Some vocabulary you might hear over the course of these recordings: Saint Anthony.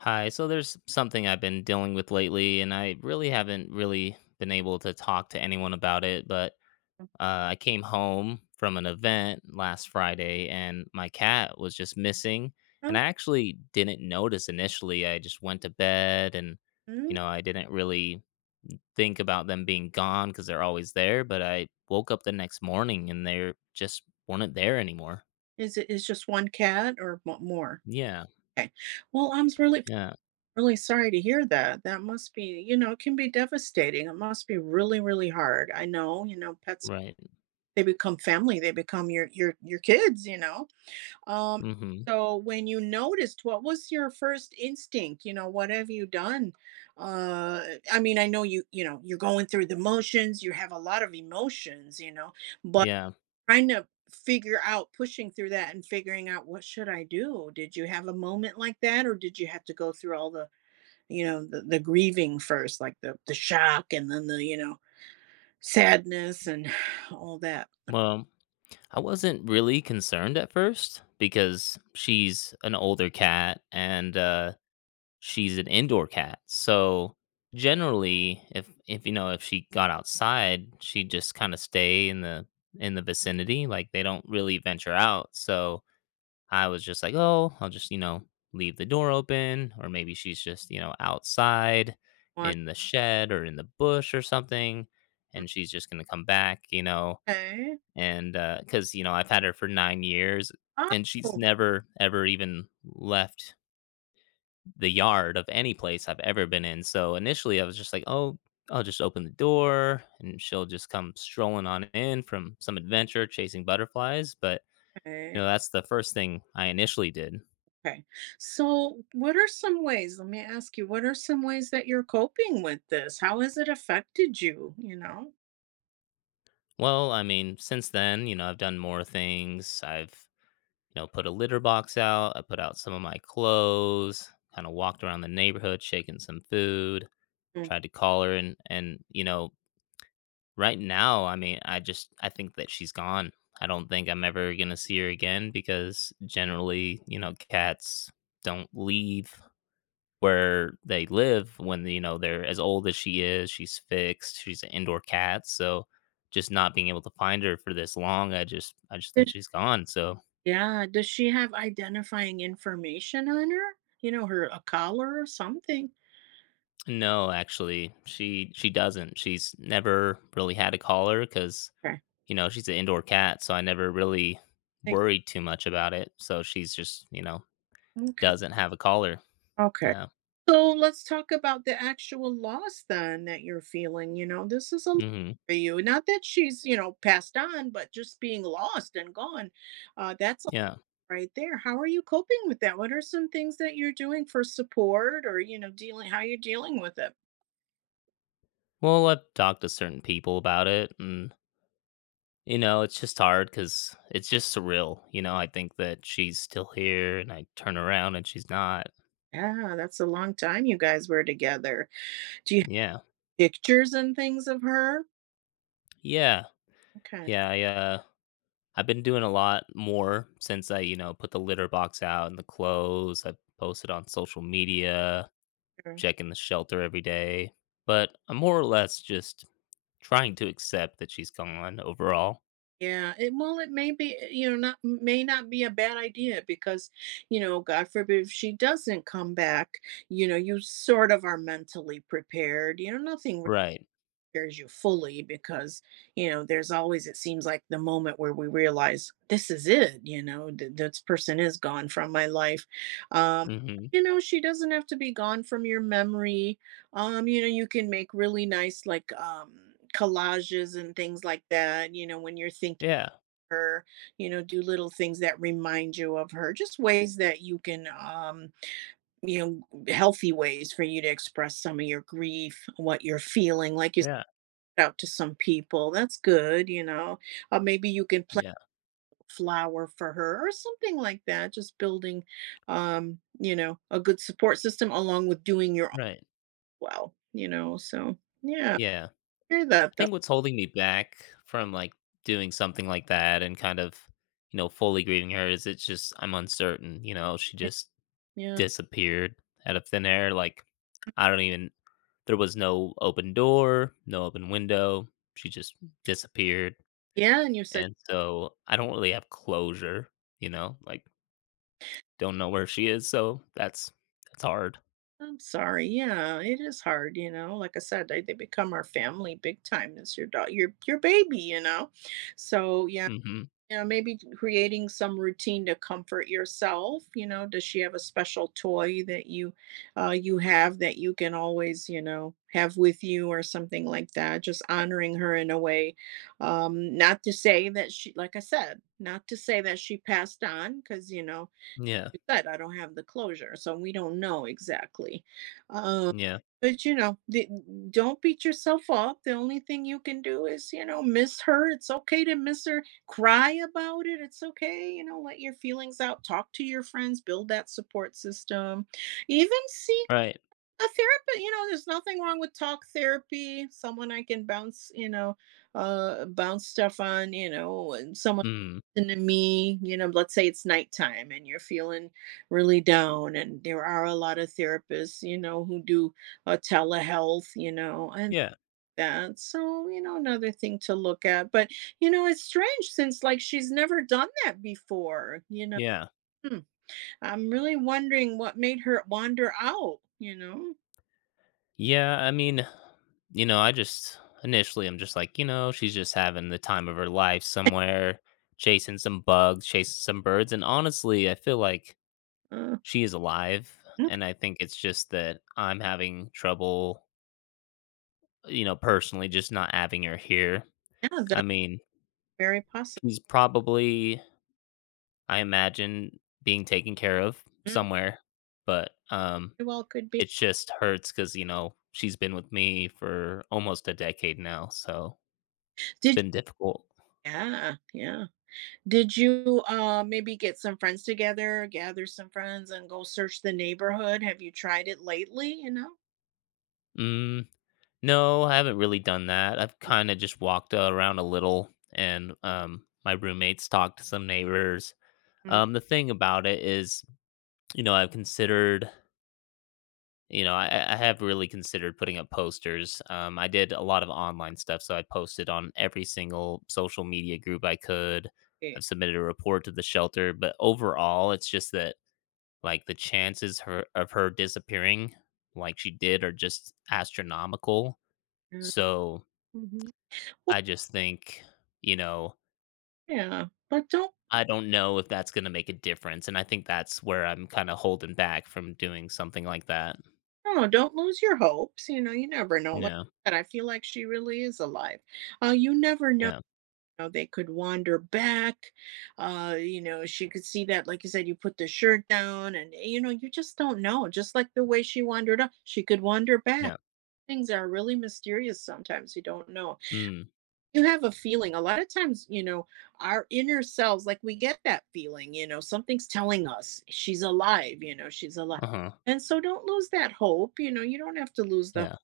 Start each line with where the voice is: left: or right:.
left: Hi. So there's something I've been dealing with lately, and I really haven't really been able to talk to anyone about it. But I came home from an event last Friday, and my cat was just missing. And
right: Oh,
left: I actually didn't notice initially. I just went to bed, and
right: mm,
left: I didn't really think about them being gone because they're always there. But I woke up the next morning, and they just weren't there anymore.
right: is it is just one cat or mo more?
left: Yeah.
right: Okay. Well, I'm really,
left: Yeah.
right: really sorry to hear that. That must be, you know, it can be devastating. It must be really, really hard. I know, you know, pets,
left: Right.
right: they become family. They become your your kids, you know. Um,
left: Mm-hmm.
right: so when you noticed, what was your first instinct? You know, what have you done? Uh, I mean, I know you, you know, you're going through the motions, you have a lot of emotions, you know, but
left: Yeah.
right: trying to figure out pushing through that and figuring out what should I do? Did you have a moment like that, or did you have to go through all the, you know, the grieving first, like the shock and then the, you know, sadness and all that?
left: Well, I wasn't really concerned at first because she's an older cat and she's an indoor cat. So generally, if if she got outside, she'd just kind of stay in the vicinity. Like they don't really venture out. So I was just like, oh, I'll just leave the door open, or maybe she's just outside
right: On.
left: in the shed or in the bush or something, and she's just gonna come back,
right: Okay.
left: and because I've had her for 9 years, and she's
right: Oh,
left: never ever even left the yard of any place I've ever been in, so, initially, I was just like, "Oh, I'll just open the door, and she'll just come strolling on in from some adventure chasing butterflies," but,
right: okay.
left: that's the first thing I initially did.
right: Okay. So, what are some ways, let me ask you, what are some ways that you're coping with this? How has it affected you, you know?
left: Well, I mean, since then, I've done more things, I've, put a litter box out, I put out some of my clothes, kinda walked around the neighborhood shaking some food, tried to call her and right now, I mean, I think that she's gone. I don't think I'm ever gonna see her again because generally, cats don't leave where they live when they're as old as she is. She's fixed. She's an indoor cat, so just not being able to find her for this long, I just think
right: Mm.
left: she's gone. So
right: Yeah, does she have identifying information on her? You know, her a collar or something?
left: no, actually, she doesn't. She's never really had a caller because
right: Okay,
left: she's an indoor cat, so I never really
right: thank,
left: worried too much about it. So she's just,
right: okay,
left: doesn't have a collar.
right: okay.
left: Yeah.
right: So let's talk about the actual loss then that you're feeling, you know, this is a l
left: Hmm.
right: for you. Not that she's, you know, passed on, but just being lost and gone, that's a lot
left: Yeah.
right: right there. How are you coping with that? What are some things that you're doing for support or, you know, dealing how you're dealing with it?
left: Well, I've talked to certain people about it, and it's just hard because it's just surreal. I think that she's still here, and I turn around and she's not.
right: Yeah, that's a long time you guys were together. Do you have
left: Yeah.
right: pictures and things of her?
left: Yeah.
right: Okay.
left: Yeah. I've been doing a lot more since I put the litter box out and the clothes. I've posted on social media,
right: Sure.
left: checking the shelter every day, but I'm more or less just trying to accept that she's gone overall.
right: Yeah, it, well, it may be, eh, you know, not may not be a bad idea because, you know, God forbid if she doesn't come back, you know, you sort of are mentally prepared. You know, nothing really
left: Right.
right: prepares you fully because, you know, there's always, it seems like the moment where we realize this is it. You know, th- this person is gone from my life. Um,
left: Mhm.
right: you know, she doesn't have to be gone from your memory. You know, you can make really nice like collages and things like that. You know, when you're thinking
left: Yeah.
right: her, you know, do little things that remind you of her, just ways that you can, you know, healthy ways for you to express some of your grief, what you're feeling, like you
left: Yeah.
right: said out to some people. That's good, you know. Or maybe you can plant
left: Yeah.
right: a flower for her or something like that. Just building, you know, a good support system along with doing your own
left: Right.
right: well, you know. So yeah,
left: Yeah.
right: hear that
left: I
right: though.
left: think what's holding me back from, like, doing something like that and kind of, fully grieving her is it's just I'm uncertain, she just
right: Yeah.
left: disappeared out of thin air, like, I don't even, there was no open door, no open window, she just disappeared.
right: Yeah, and you said
left: And so I don't really have closure, like don't know where she is, so that's hard.
right: I'm sorry. Yeah, it is hard, you know. Like I said, they become our family big time. It's your dog, your baby, you know. So yeah,
left: Mhm.
right: you know, maybe creating some routine to comfort yourself. You know, does she have a special toy that you, you have that you can always, you know, have with you or something like that? Just honoring her in a way. Not to say that she, like I said, not to say that she passed on, because you know
left: Yeah.
right: you said, I don't have the closure, so we don't know exactly. Um,
left: Yeah.
right: but you know, the, don't beat yourself up. The only thing you can do is, you know, miss her. It's okay to miss her. Cry about it. It's okay. You know, let your feelings out. Talk to your friends. Build that support system. Even seek
left: Right.
right: a therapist. You know, there's nothing wrong with talk therapy. Someone I can bounce, you know, bounce stuff on. You know, and someone
left: Mm.
right: listen to me, you know, let's say it's nighttime and you're feeling really down, and there are a lot of therapists, you know, who do telehealth, you know, and
left: Yeah.
right: that. So, you know, another thing to look at. But, you know, it's strange since like she's never done that before, you know.
left: Yeah.
right: Hmm. I'm really wondering what made her wander out, you know?
left: Yeah, I mean, I just initially I'm just like, she's just having the time of her life somewhere, chasing some bugs, chasing some birds, and honestly, I feel like
right: Uh,
left: she is alive,
right: okay,
left: and I think it's just that I'm having trouble, personally just not having her here.
right: yeah,
left: I
right: that's
left: mean,
right: very possible.
left: he's probably, I imagine, being taken care of
right: Mm,
left: somewhere, but,
right: very well could be.
left: it just hurts because she's been with me for almost a decade now, so it's
right: Did,
left: been difficult.
right: yeah, yeah. Did you, maybe get some friends together, gather some friends, and go search the neighborhood? Have you tried it lately, you know?
left: Mm, no, I haven't really done that. I've kinda just walked around a little and, my roommates talked to some neighbors.
right: Mm,
left: The thing about it is, I've considered. I have really considered putting up posters. I did a lot of online stuff, so I posted on every single social media group I could.
right: yeah,
left: I've submitted a report to the shelter, but overall, it's just that like the chances her of her disappearing, like she did, are just astronomical.
right: mm.
left: So
right: Mhm. Well,
left: I just think, you know,
right: yeah, but don't,
left: I don't know if that's going to make a difference, and I think that's where I'm kind of holding back from doing something like that.
right: I don't know, don't lose your hopes, you know, you never know, like
left: Yeah,
right: I said, I feel like she really is alive. You never know, you
left: yeah,
right: know, they could wander back, you know, she could see that, like you said, you put the shirt down and, you know, you just don't know, just like the way she wandered up, she could wander back.
left: yeah.
right: Things are really mysterious sometimes, you don't know.
left: Mm,
right: You have a feeling. A lot of times, you know, our inner selves, like we get that feeling, you know, something's telling us she's alive, you know, she's alive.
left: uh huh.
right: And so don't lose that hope. You know, you don't have to lose the hope.
left: Yeah.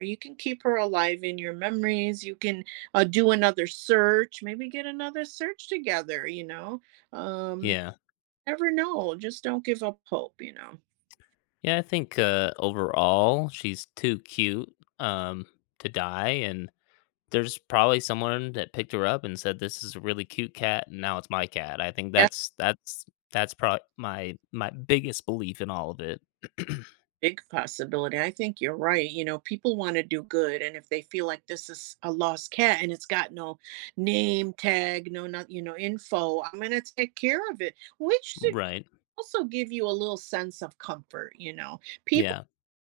right: You can keep her alive in your memories. You can do another search, maybe get another search together, you know. Um,
left: Yeah.
right: Never know. Just don't give up hope, you know.
left: Yeah, I think, overall, she's too cute, um, to die, and there's probably someone that picked her up and said, "This is a really cute cat, and now it's my cat." I think that's probably my biggest belief in all of it.
right: Big possibility. I think you're right. You know, people want to do good, and if they feel like this is a lost cat and it's got no name tag, no not you know info, I'm gonna take care of it, which should
left: Right.
right: also give you a little sense of comfort. You know, people
left: Yeah.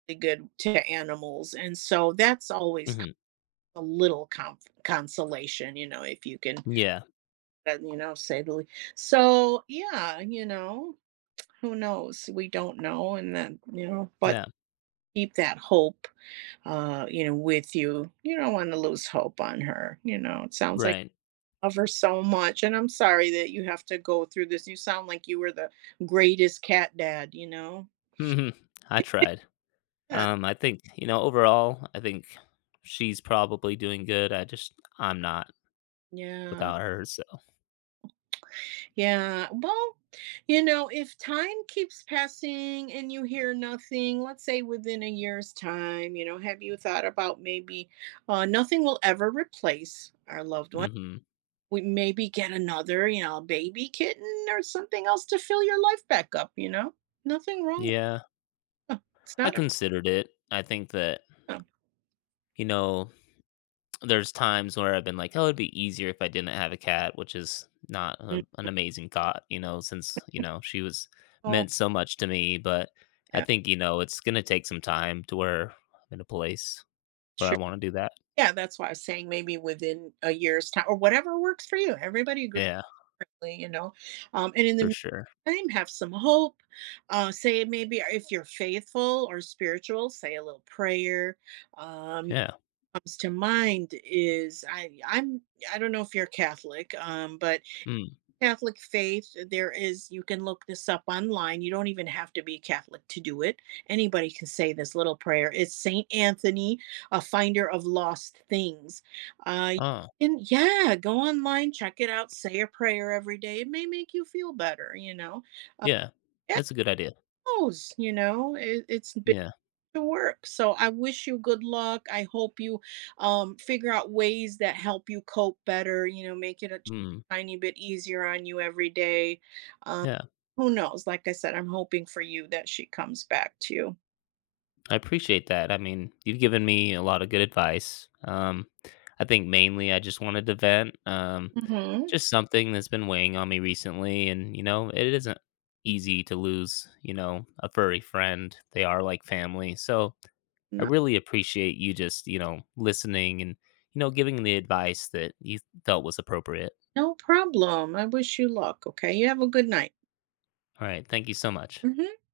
right: are good to animals, and so that's always co-
left: Mhm.
right: a little conf- consolation. You know, if you can,
left: Yeah.
right: you know, say the le- so yeah, you know. Who knows? We don't know. And then, you know, but
left: Yeah.
right: keep that hope you know, with you. You don't want to lose hope on her. You know, it sounds like
left: Right.
right: you love her so much. And I'm sorry that you have to go through this. You sound like you were the greatest cat dad, you know?
left: Mhm. I tried.
right: Yeah.
left: I think, overall, I think she's probably doing good, I just I'm not
right: Yeah.
left: without her, so.
right: Yeah. Well, you know, if time keeps passing and you hear nothing, let's say within a year's time, you know, have you thought about maybe nothing will ever replace our loved one?
left: Mhm.
right: We maybe get another, you know, baby kitten or something else to fill your life back up, you know? Nothing wrong.
left: Yeah.
right: With- it's
left: I
right: not a
left: considered it. I think that,
right: problem.
left: you know, there's times where I've been like, "Oh, it'd be easier if I didn't have a cat," which is not an amazing thought, since, she was
right: No,
left: meant so much to me, but I
right: yeah,
left: think, it's going to take some time to where I'm in a place where I
right: sure.
left: want to do that.
right: Yeah, that's why I was saying maybe within a year's time or whatever works for you. Everybody agrees
left: Yeah,
right: differently, you know. And in
left: for
right: the
left: sure.
right: meantime, have some hope. Say maybe if you're faithful or spiritual, say a little prayer. Um,
left: Yeah.
right: Comes to mind is I'm I don't know if you're Catholic, but
left: Mm.
right: Catholic faith, there is, you can look this up online. You don't even have to be Catholic to do it. Anybody can say this little prayer. It's Saint Anthony, a finder of lost things. Uh,
left: Oh,
right: and yeah, go online, check it out, say a prayer every day. It may make you feel better, you know. Uh,
left: yeah.
right: it
left: That's a good idea.
right: knows, you know, it, it's been
left: Yeah.
right: to work. So I wish you good luck. I hope you figure out ways that help you cope better, you know, make it a
left: Mm.
right: tiny bit easier on you every day. Um,
left: Yeah.
right: who knows? Like I said, I'm hoping for you that she comes back to you.
left: I appreciate that. I mean, you've given me a lot of good advice. I think mainly I just wanted to vent. Um,
right: Hmm.
left: just something that's been weighing on me recently. And, it isn't easy to lose, a furry friend. They are like family. So I
right: No,
left: really appreciate you just, listening and, giving the advice that you felt was appropriate.
right: no problem. I wish you luck. Okay. You have a good night.
left: All right. Thank you so much.
right: Hmm.